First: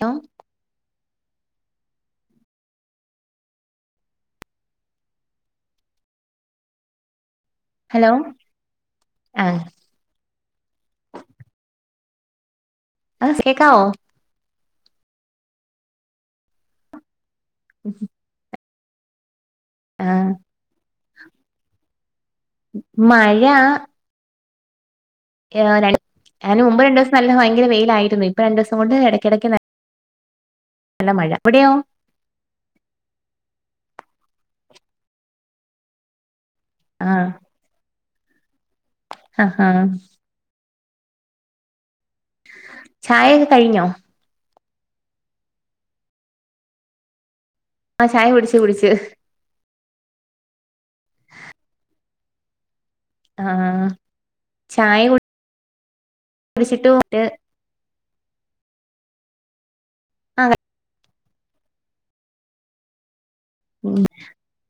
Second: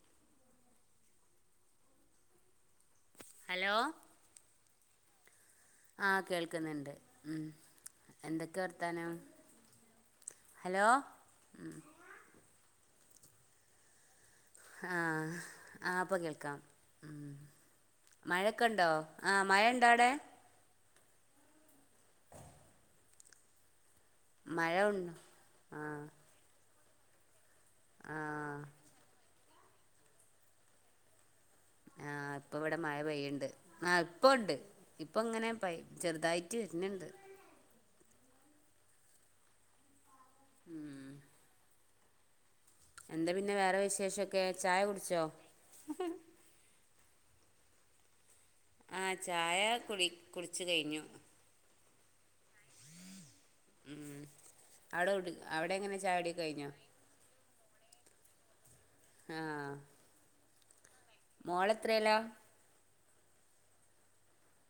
Tom hello. ആഹ് കേൾക്കുന്നുണ്ട് ഉം ഹലോ എന്തൊക്കെ വർത്താനം? ആഹ് ഹലോ അസ് കേക്കാവോ? ഹാ ആഹ് ഇപ്പൊ കേൾക്കാം ഉം [unintelligible] മഴൊക്കെ ഉണ്ടോ ആഹ മഴ ഇണ്ടോ അവിടെ ആഹ് മഴ മഴ ഉണ്ടോ ആ അതിന് മുമ്പ് രണ്ട ദിവസം നല്ല ഭയങ്കര വെയില ആ ആയിരുന്നു ഇപ്പൊ രണ്ടുസം കൊണ്ട് ഇടക്കടയ്ക്ക് നല്ല മഴ അവിടെയോ ആ് ഇപ്പ ഇവിടെ മഴ പെയ്യുണ്ട് ആ ഇപ്പ ഉണ്ട് ഇപ്പ ഇങ്ങനെ പ ചെറുതായി ചെറുതായിട്ട് വരുന്നുണ്ട് ആഹഹ ഉം എന്താ ചായയൊക്കെ പിന്നെ വേറെ കഴിഞ്ഞോ വിശേഷൊക്കെ ചായ കുടിച്ചോ ആഹ ചായ കുടിച്ച് കുടിച്ച് ആ ചായ കുടി കുടിച്ച് കഴിഞ്ഞു ആഹ് ഉം ഉം ചായ അവിടെ അവിടെ എങ്ങനെ ചായക്കൂടി കഴിഞ്ഞോ കുടിച്ചിട്ട് ആഹ ആഹ മോളെത്രയല്ലാ ഉ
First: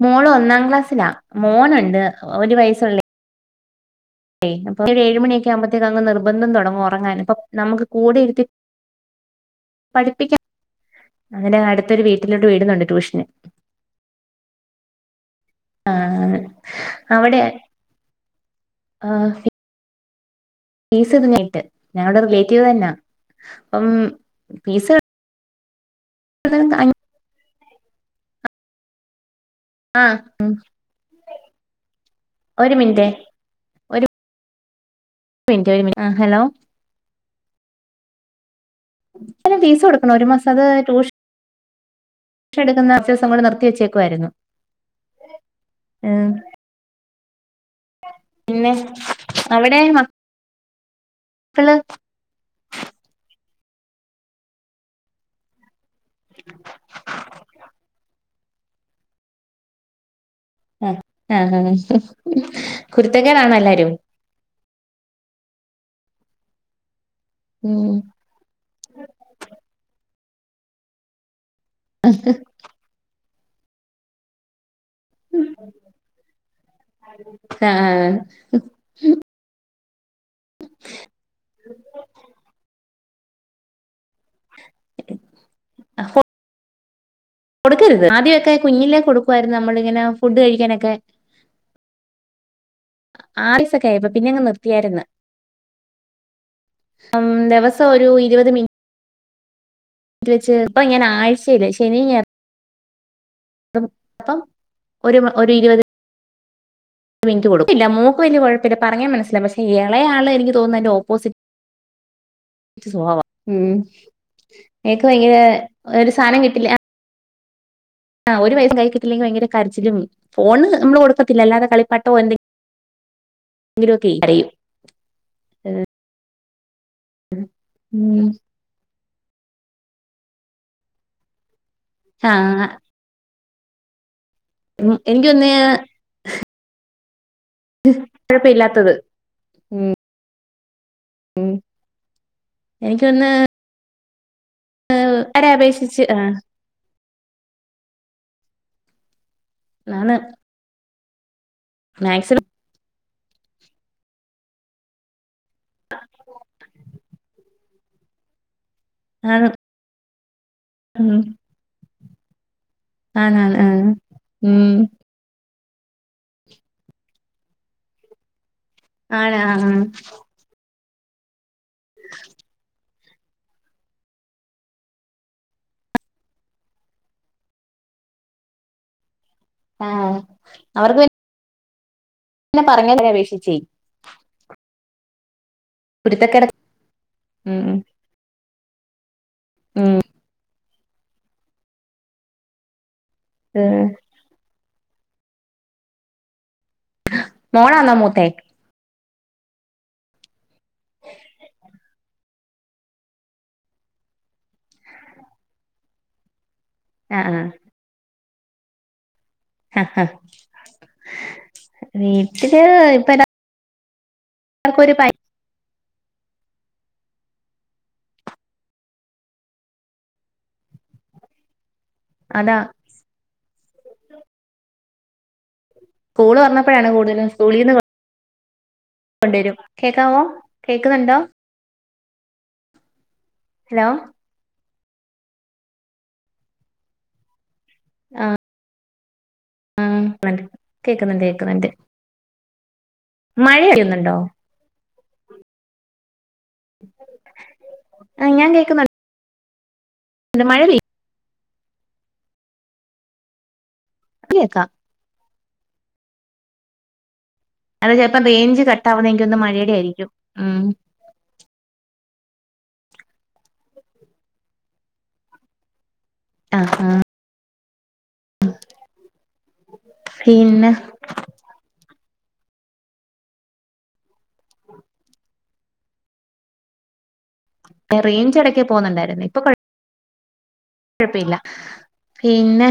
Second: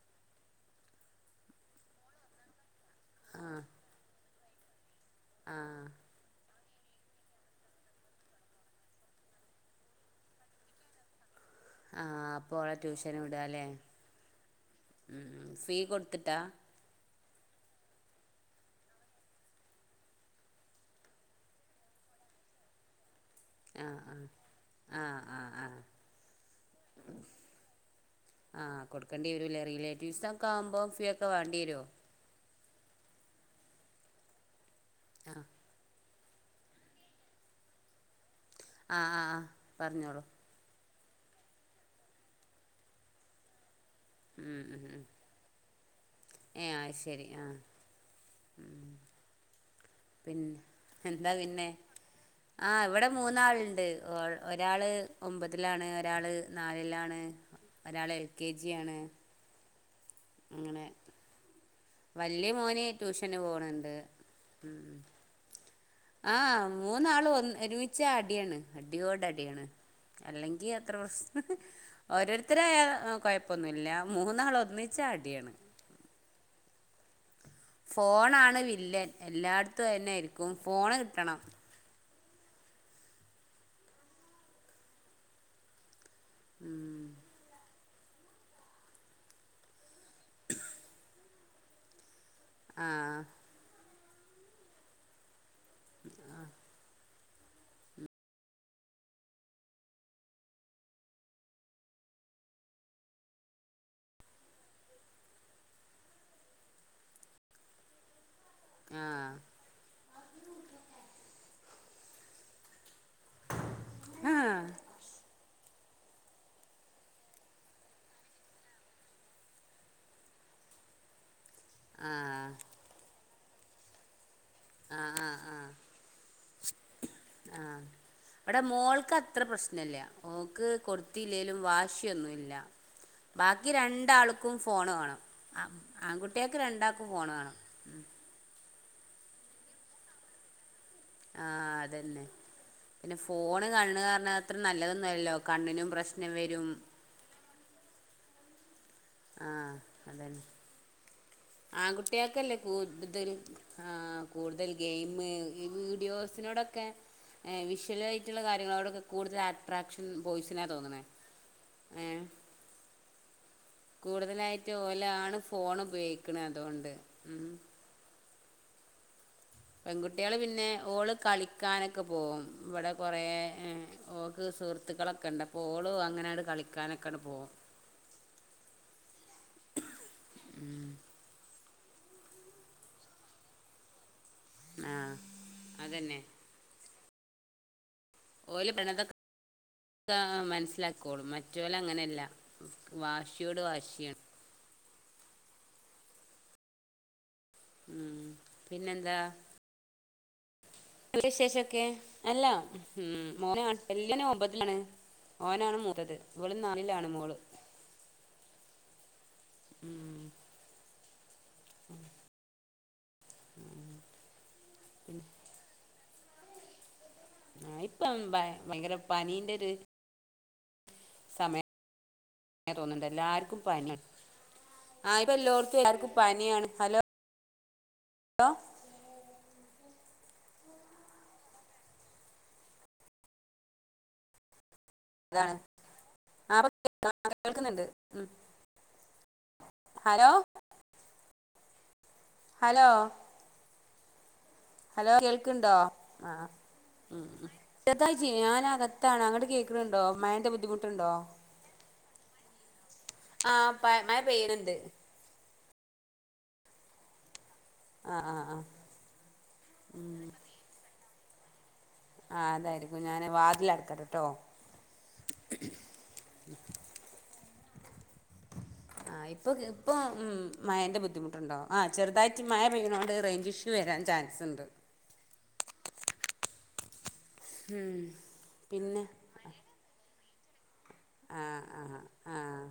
മോള ഒന്നാം ക്ലാസ്സിലാ മോനുണ്ട് ഒരു വയസുള്ള ആഹ അയ് അപ്പ ഒരു ഏഴുമണിയൊക്കെ ആകുമ്പഴത്തേക്ക അങ്ങ് നിർബന്ധം തുടങ്ങും ഉറങ്ങാനും അപ്പോൾ നമുക്ക് കൂടെ ഇരുത്തിയിട്ട് പഠിപ്പിക്ക അങ്ങനെ അടുത്തൊരു ആ വീട്ടിലോട്ട് അപ്പോള വിടുന്നുണ്ട് ട്യൂഷനും ട്യൂഷന് വിടാല് ഫീ കൊടുത്തിട്ട് അവിടെ ആ ഫീസ് ഇങ്ങായിട്ട് ഞങ്ങളുടെ റിലേറ്റീവ് തന്നെയ ആഹ് ആഹ ആഹ ആഹ ആഹ [inaudible] ഉ ആ കൊടുക്കേണ്ടി വരുല്ലേ ആ റിലേറ്റീവ്സൊക്കെ ആവുമ്പോൾ ഫീ ഒക്കെ വേണ്ടി വരുമോ ഒരു മിനിറ്റ് ആ മിനന്റ് ഒരു മിനന്റ് ഹലോ ആഹ് ആഹ് ആഹ് എ ഫീസ കൊടുക്കണം പറഞ്ഞോളൂ ഒരു മാസം അത് ട്യൂഷ ട്യൂഷൻ എടുക്കുന്ന അഭ്യസംങ്ങൾ നിർത്തി വെച്ചേക്ക ഉം ഉ ഉം ഏ ശരി ആഹ പിന്നെ അവിടെ പിന്നെ എന്താ പിന്നെ മക്കള് ആ ഇവിടെ മൂന്നാളുണ്ട് ഒരാള് ഒമ്പതിലാണ് ഒരാള് നാലിലാണ് ഒരാൾ എൽ കെ ജിയണ് അങ്ങനെ ആ ആ വല്യ മോന് ട്യൂഷന് കുരുത്തക്കേടാണോ എല്ലാരും പോണണ്ട് ഉ ആഹ മൂന്നാള് ഒന്ന് ഉം ഒരുമിച്ചടി അടിയാണ് അടിയോടടി അല്ലെകി അത്ര പ്രശ്ന ഓരോരുത്തര് ഇതായ കുഴപ്പമൊന്നുമില്ല മൂന്നാൾ ഒന്നിച്ച അടിയാണ് ആഹ [unintelligible] ഫോണാണ് വില്ലൻ എല്ലായിടത്തും തന്നൊയിരിക്കും ഫോണ് കിട്ടണം ആ [inaudible] ഉം കൊടുക്കരുത് ആദ്യമൊക്കെ കുഞ്ഞിലേ കൊടുക്കുമായിരുന്നു നമ്മളിങ്ങനെ ഫുഡ് കഴിക്കാനൊക്കെ ആഹ ആറിസ്സൊക്ക ആയപ്പോ പിന്നെ അങ് നിർത്തിയായിരുന്നു ആഹ ഉ ദിവസം ഒരു ഇരുപത് മിനി വെച്ച് ഇപ്പ ഇങ്ങനെ ആഴ്ചയില്ല ശനിഞ [unintelligible] ഒരു ഇരുപത് മിനിറ്റ് കൊടുക്കും ഇല്ല മോക്ക് വലിയ കുഴപ്പ പിന്നെ പറഞ്ഞ ആഹ് മനസ്സിലാവും പക്ഷേ ഇളേയാള് എനിക്ക് തോന്നുന്നത് അതിന്റെ ഓപ്പോസിറ്റ് ഉം ആഹ് എനിക്ക് വയ്യാ ഒരു സാധനം കിട്ടില്ല ആഹ് ഓര് പയസ കയ്യിൽ കിട്ടിയില്ലെങ്കിൽ ഭയങ്കര കരച്ചിലും ഫോണ് നമ്മള് കൊടുക്കത്തില്ലാ അല്ലാതെ കളിപ്പാട്ടോ ആഹ് എന്തെ എങ്കിലുവൊക്കെ കരയും ആഹ് ആഹ് ആഹ് ആഹ് ഉം അവിടെ മോൾക്ക് അത്ര പ്രശ്നല്ല മോക്ക് കൊടുത്തില്ലേലും വാശിയൊന്നുമില്ല ആ ബാക്കി രണ്ടാൾക്കും ഫോണ് വേണം എനിക്കൊന്ന് ആൺകുട്ടികൾക്ക് രണ്ടാൾക്കും ഫോണ് വേണം കുഴപ്പം ഇല്ലാത്തത് ആഹ് അതന്നെ പിന്നെ എനിക്കൊന്ന് ഫോണ് കാണ കാരണം അത്ര നല്ലതൊന്നുവല്ലല്ലോ അവരെ കണ്ണിനും അപേക്ഷിച്ച് ആ പ്രശ്നം വരും ആഹ് ആണ് അതന്നെ മാക്സിമം ആൺകുട്ടികൾക്കല്ലേ കൂടുതൽ ആഹ് കൂടുതൽ ഗെയിംമ് ഈ വീഡിയോസിനോടൊക്കെ വിഷ്വൽ ആയിട്ടുള്ള കാര്യങ്ങളോടൊക്കെ കൂടുതൽ ആണ് അട്രാക്ഷൻ ബോയ്സിനാ തോന്നുന്നത് ഏഹ് ആണോ ആഹ് കൂടുതലായിട്ട് ഓലാണ് ഫോൺ ഉപയോഗിക്കണെ അതുകൊണ്ട് ഉം ആണോ പെൺകുട്ടികള് പിന്നെ ഓള് കളിക്കാനൊക്കെ പോവും ഇവിടെ കുറേ ഓക്ക് സുഹൃത്തുക്കളൊക്കെ ഉണ്ട് അപ്പോൾ ഓളും അങ്ങനെങ്ങട് കളിക്കാനൊക്കെയങ്ങട് പോകും [inaudible] ആഹ് അവർക്ക് പി ന്നെ പറഞ്ഞേന് അപേഷിച്ചേ ആഹ് അതന്നെ കുരുത്തക്കേട് ഉംഹ് ഓല്. [unintelligible] ഉം ആഹ് മനസ്സിലായ്ക്കോളും മറ്റോല് അങ്ങനെയല്ല വാശിയോട് വാശിയാണ്. മോളാന്നോ ഉം മൂത്തേ പിന്നെന്താ എന്താ വിശേഷൊക്കെ. അല്ല ഉം മോന അല്ലാ ഒമ്പതിൽ ആണ് ഓനാണ് മൂത്തത്. ഇവടിം നാലിലാണ് മോള്. ആഹ് ഉം [unintelligible] വീട്ടില് ഇപ്പൊ എ ഉം. എല്ലാർക്കും ഒരു പനി ആഹ് ഇപ്പം ഭയങ്കര പനീന്റെ ഒരു സമയം. അതാ തോന്നുന്നുണ്ട് എല്ലാർക്കും പനിയാ ഇപ്പം എല്ലോടുത്തും സ്കൂള് തൊറന്നപ്പോഴാണ് കൂടുതലും സ്കൂളിന്ന് ഹലോ കൊണ്ടുവരും കേക്കാവോ കേൾക്കുന്നുണ്ടോ ഹലോ അതാണ് ആഹ് [unintelligible] കേൾക്കുന്നുണ്ട് ഉം ഹലോ ഉം കേക്കുന്നുണ്ട് കേക്കുന്നുണ്ട് ഹലോ മഴ പെയ്യുന്നുണ്ടോ ഹലോ കേൾക്കുണ്ടോ ആഹ് ഉം ഉം ചെറുതായിട്ട് ആഹ് ഞാൻ ഞാനക കേക്കുന്നുണ്ട് ത്താണ് അങ്ങോട്ട് കേൾക്കുന്നുണ്ടോ മഴേന്റെ മഴ ബുദ്ധിമുട്ടുണ്ടോ ആഹ് പ മഴ പെയ്യ് കേക്കാം പെയ്യണുണ്ട്. അത് ആഹ് ചിലപ്പോം ആഹ് റേഞ്ച് ആഹ് കട്ടവുന്നത് ഒന്ന് മഴടെയിരിക്കും ഉം.. ആ അതായിരിക്കും ഞാന് വാതിൽ അടുക്കട്ടെ ട്ടോ.. ആ ആഹ.. ആഹ.. ഇപ്പോ ഇപ്പോ മഴേൻ്റെ ബുദ്ധിമുട്ടുണ്ടോ.. ആ ചെറുതായിട്ട് മാഴ പെയിനോണ്ട് റേഞ്ച് ഇഷ്യൂ വരാൻ ചാൻസ് ഉണ്ട്.. ഉം റേഞ്ച് എടക്ക് പിന്നെ പോകുന്നുണ്ടായിരുന്നു ഇപ്പൊ കൊയാ.. ആഹ ആഹ് ആഹ.. പിന്നെ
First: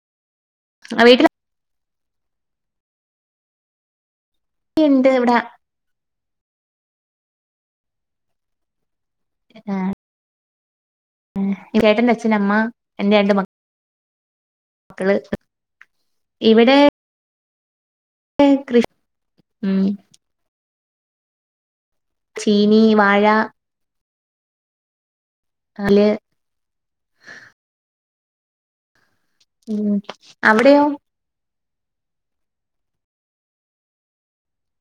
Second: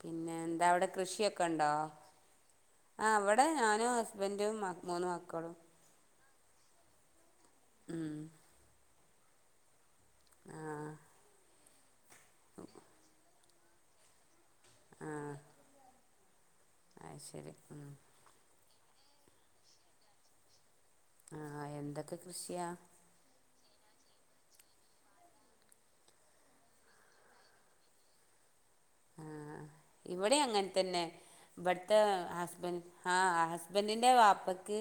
പിന്നെ എന്താ അവിടെ കൃഷിയൊക്കെ ഉണ്ടോ ആ ഇവിടെ ഞാനും ഹസ്ബൻ.. ഹസ്ബൻറ്റും മൂന്ന് വീട്ടിലൊക്കെയുണ്ട് ഇവിടെ മക്കളും.. ഉം.. ആഹ.. ആഹ.. ചെട്ടന് അച്ഛൻ അമ്മ എന്റെ രണ്ട് മക്കൾ.. മക്കള് ഇവിടെ.. അഹ് ശെരി.. ഇവിടെ കൃഷി ഉം.. ആ അ എന്തൊക്കെ.. കൃഷിയാ ചീനി വാഴ.. അല്.. ആഹ ഉം ഇവിടെ അങ്ങനെ അവിടെയോ തന്നെ.. ഇവിടെത്തെ ഹസ്ബൻഡ് ന്റെ വാപ്പക്ക്..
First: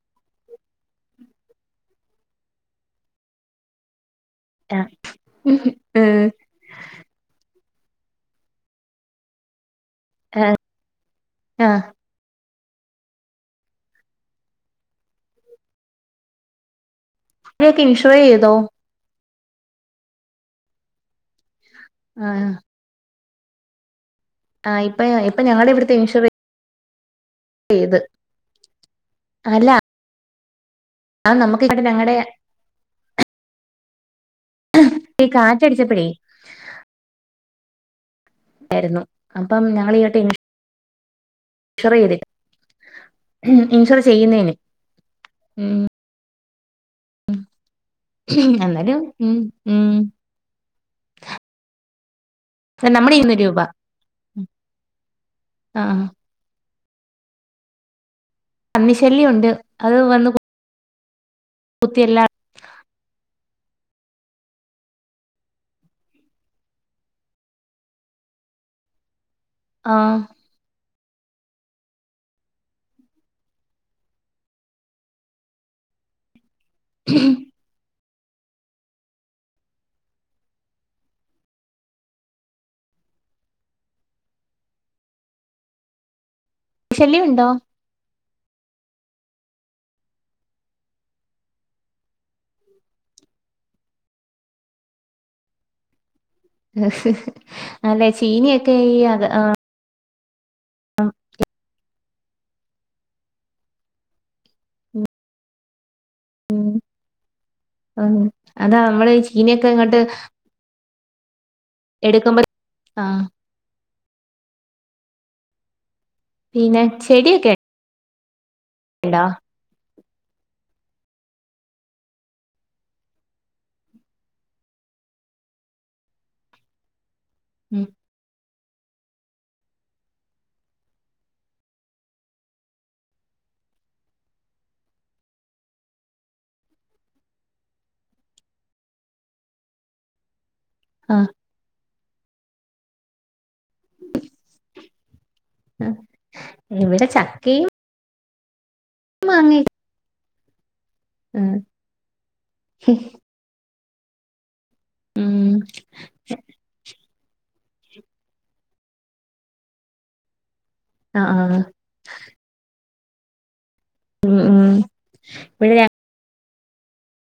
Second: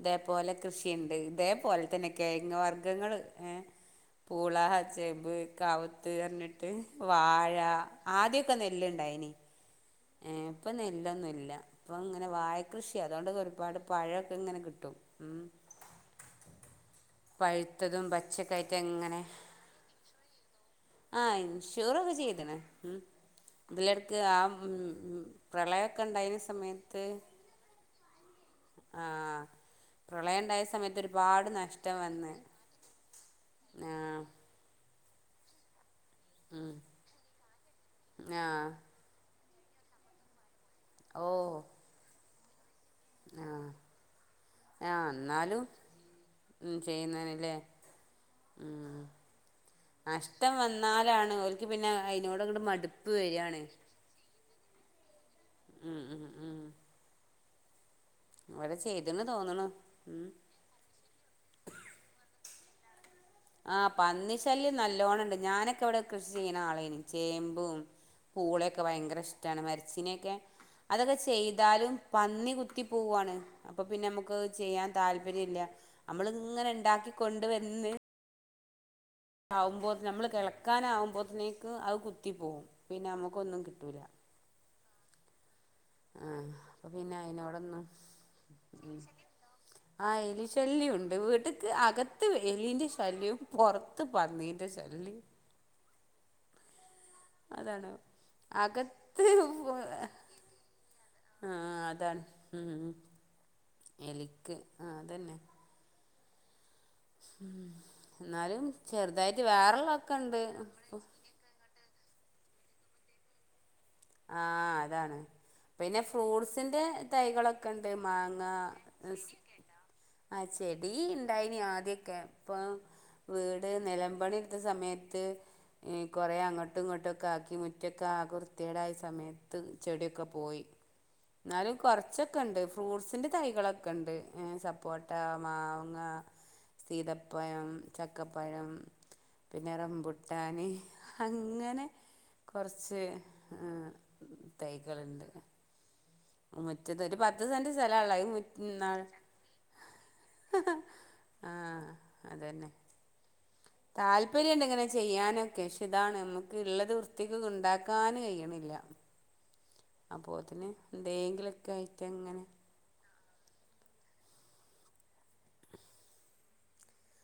ഇതേപോലെ കൃഷിയുണ്ട് ഇതേപോലെ തന്നെ കെഴങ്‌ വർഗ്ഗങ്ങൾ ഏ.. പൂള ആ ചെമ്പ് ഉം കവുത്ത് പറഞ്ഞിട്ട് വാഴ ആദ്യെ.. ക്കെ നെല്ല് ഇണ്ടായിന് ഇപ്പോ നെല്ലൊന്നുല്ല ആഹ് ഇപ്പ ഇങ്ങനെ വാഴാ.. കൃഷി അതുകൊണ്ട് ഒരുപാട് പഴക്കെ ഇങ്ങനെ കിട്ടും ഉം ഇവയൊക്കെ പഴുത്തതും ഇൻഷുർ ചെയ്തോ പച്ചക്കായിറ്റ ങ്ങനെ ആ ഷോറൊക്കെ ആഹ് ചെയ്ത്ക്ക്ണ് ഉം അതിലടക്ക് ആ ഉം ആഹ് ഇപ്പൊ ഉം ഇപ്പൊ ഞങ്ങളുടെ ഇവിടുത്തെ പ്രളയൊക്കെ ഇൻഷുർ ഉണ്ടായിന സമയത്ത് ചെയ്ത് ആ അല്ല പ്രളയം ഉണ്ടായ സമയത്ത് ഒരു ഒരു അത് നമുക്ക് ഇവിടെ വാഡ്നഷ്ടം ഞങ്ങടെ വന്ന് ആഹ കാറ്റടിച്ചപയേ ഉം ആായിരുന്നു അപ്പം ഞങ്ങൾ ഈ കേട്ട ഓഹോ റയത് [unintelligible] ആഹ ആഹ എന്നാലും ഉം ഉ ചെയ്യുന്നനല്ലേ ഉ എന്നാലും ഉം ഉം ഇഷ്ടം വന്നാലാണ് ഓലക്ക് പിന്നെ അതിനോട് മടുപ്പ് നമ്മുടെ വരി ഇരുന്നൂറ് ആണ് രൂപ ഉ ആഹ് ഉ ഉ ഇടെ പന്നി ചെയ്ത്ന്ന് ശല്യം ഉണ്ട് തോന്നണ ഉ ത്തില്ല [unintelligible] ആ പന്നി ശല്യം നല്ലോണം ഉണ്ട് ഞാനൊക്കെ ഇവിടെ കൃഷി ചെയ്യണ ആളേന് ചേമ്പും പൂളൊക്കെ ഭയങ്കര ഇഷ്ടമാണ് ആഹ് മരച്ചിനൊക്കെ അതൊക്കെ ചെയ്താലും പന്നി കുത്തി പോവുവാണ് അപ്പൊ പിന്നെ നമുക്ക് ചെയ്യാൻ താല്പര്യം ഇല്ല നമ്മള് ഇങ്ങനെ ഉണ്ടാക്കി കൊണ്ട് വന്ന് ആകുമ്പോ നമ്മള് കിളക്കാന ആകുമ്പോഴത്തേക്ക് അത് കുത്തിപ്പോകും പിന്നെ നമുക്കൊന്നും കിട്ടൂല ആഹ അപ്പൊ പിന്നെ ശല്യം ഉണ്ടോ അയിതിനോടൊന്ന്ു ഉ ആ എലിശല്യം ഉണ്ട് വീട്ടക്ക് അകത്ത് എലിൻ്റെ ശല്യവും പുറത്ത് പന്നീ്ന്റെ ശല്യം എഹ് അതാണോ അകത്ത് ആഹ്‌ അതാണ് ഉ എലിക്ക് ആ അതന്നെ ഉം ഉ എന്നാലും നമ്മള് ചെറുതായിട്ട് ചീനിയൊക്കെ വേറെള്ള ഇങ്ങോട്ട് ഒക്കെണ്ട് എടുക്കുമ്പ ആ ആഹ്‌ അതാണ് പിന്നെ ഫ്രൂട്ട്സിന്റെ പിന്നെ ചെടിയൊക്കെ തൈകളൊക്കെ ഉണ്ട് മാങ്ങ ണ്ടാ ആ ചെടി ഇണ്ടായിന് ആദ്യൊക്കെ ഇപ്പൊ വീട് നിലമ്പണി എടുത്ത സമയത്ത് കുറെേ അങ്ങോട്ടും ഇങ്ങോട്ടുമൊക്കെ ആക്കി ഉം മുറ്റക്കെ ആകെ വൃത്തി യേടായ സമയത്ത് ചെടിയൊക്കെ പോയി എന്നാലും കുറച്ചൊക്കെ ഇണ്ട് ഫ്രൂട്ട്സിൻ്റെ തൈകളൊക്കെ ഉണ്ട് സപ്പോട്ട് പട്ട മാങ്ങ സീതപ്പായം ചക്കപ്പായം പിന്നെ റംബുട്ടാന് ആഹ് അങ്ങനെ കുറച്ച് തൈകളുണ്ട് ഇവിടെ ചക്കയും സ്ഥലാണ് ഇള്ള ത് മാങ്ങാ ആഹ്‌ ആ അതന്നെ താല്പര്യണ്ട് ഇങ്ങനെ ഉം ചെയ്യാനൊക്കെ പക്ഷെ ഇതാണ് നമുക്ക് ഉള്ളത് കു ത്തിക് ഇണ്ടാക്കാാന് കഴിയണില്ല അപ്പൊത്തിന് ആഹ് ആഹ് എന്തെങ്കിലൊക്കെ ആയിട്ട് അങ്ങനെ ഉ ഉം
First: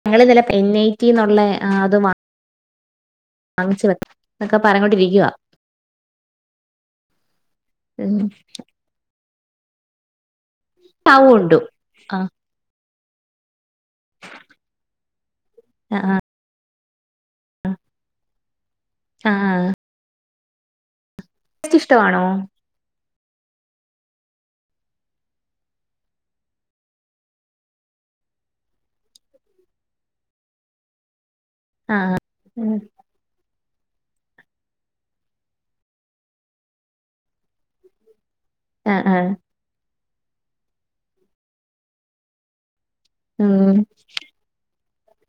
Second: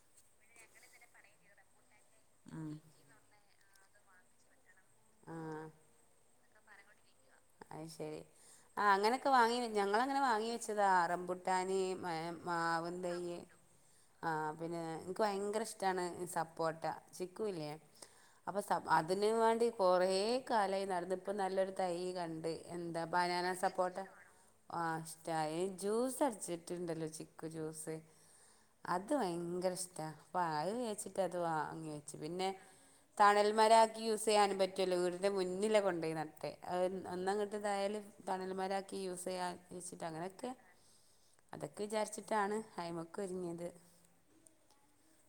ഞങ്ങള്ന്നലെ എൻ ഐറ്റിുള്ള അത് ആഹ്‌ വാങ്ങിച്ച വെ എന്നക്കെ പറോണ്ടിരിക്കുക ആഹ് അത് ശരി ആ അങ്ങനെയൊക്കെ വാങ്ങി ഞങ്ങളങ്ങനെ വാങ്ങി വെച്ചതാ മാവ് കൊണ്ടു റംപുട്ടാൻ ആഹ് മാവും തയ്യ് ആ പിന്നെ എനിക്ക് ഭയങ്കര ഇഷ്ടാണ് ആഹ് സപ്പോട്ട ചിക്കൂല്ലേ അപ്പം സപ് അതിന് വേണ്ടി ആഹ് കൊറേ കാലായി നടന്ന് ഇപ്പം നല്ലൊരു ടേസ്റ്റ് തൈ ഇഷ്ടമാണോ കണ്ട് എന്താ ബനാന സപ്പോട്ട ആ ഇഷ്ടായ് ഈ ജ്യൂസ് അടിച്ചിട്ടുണ്ടല്ലോ ചിക്കു ജ്യൂസ് അത് ഭയങ്കര ഇഷ്ടാ അപ്പ അത് വിചാരിച്ചിട്ട് അത് വാങ്ങി വെച്ചു പിന്നെ തണൽമരാക്കി യൂസ് ചെയ്യാനും പറ്റു അല്ലോ വീടിൻ്റെ മുന്നിലാ കൊണ്ടോയി നട്ടേ അത് എന് ഒന്നങ്ങട്ടിതായാലും തണൽ മരാക്കി ആഹ് ആഹ് യൂസ് ചെയ്യാൻ ഇച്ചിട്ട് അങ്ങനെ ഒക്കെ അതൊക്കെ വിചാരിച്ചിട്ടാണ് ഹയിമക്ക് ഒരുങ്ങിയത് ഉം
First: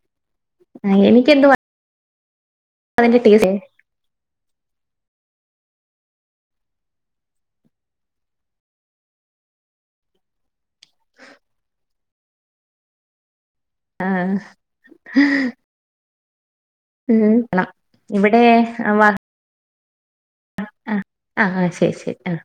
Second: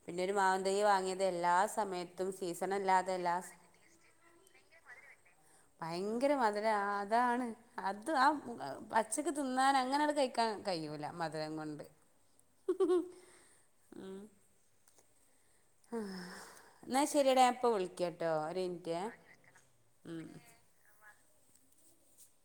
പിന്നെ ഒരു മാവ് തൈയ്യ് വാങ്ങിയത് എല്ലാ എനിക്കെന്തുവാ സമയ തും സീസണല്ലാതെ അതിന്റെ എല്ലാ ടേസ്റ്റ് സി ഭയങ്കര മധുര അതാണ് അത് ആ പുക പച്ചക്ക് തിന്നാൻ അങ്ങനെ അത് കഴിക്കാനാണ് കഴ്‌യൂല മധുരം കൊണ്ട് ആഹ് ആഹ് എന്നാ ശരിയെടേ അപ്പൊ വിളിക്കാട്ടോ ഇവിടെ ഒര് മിനിറ്റേ ഉം അഹ് ആഹ് ആഹ് ആഹ് ശരി ശരി ആഹ്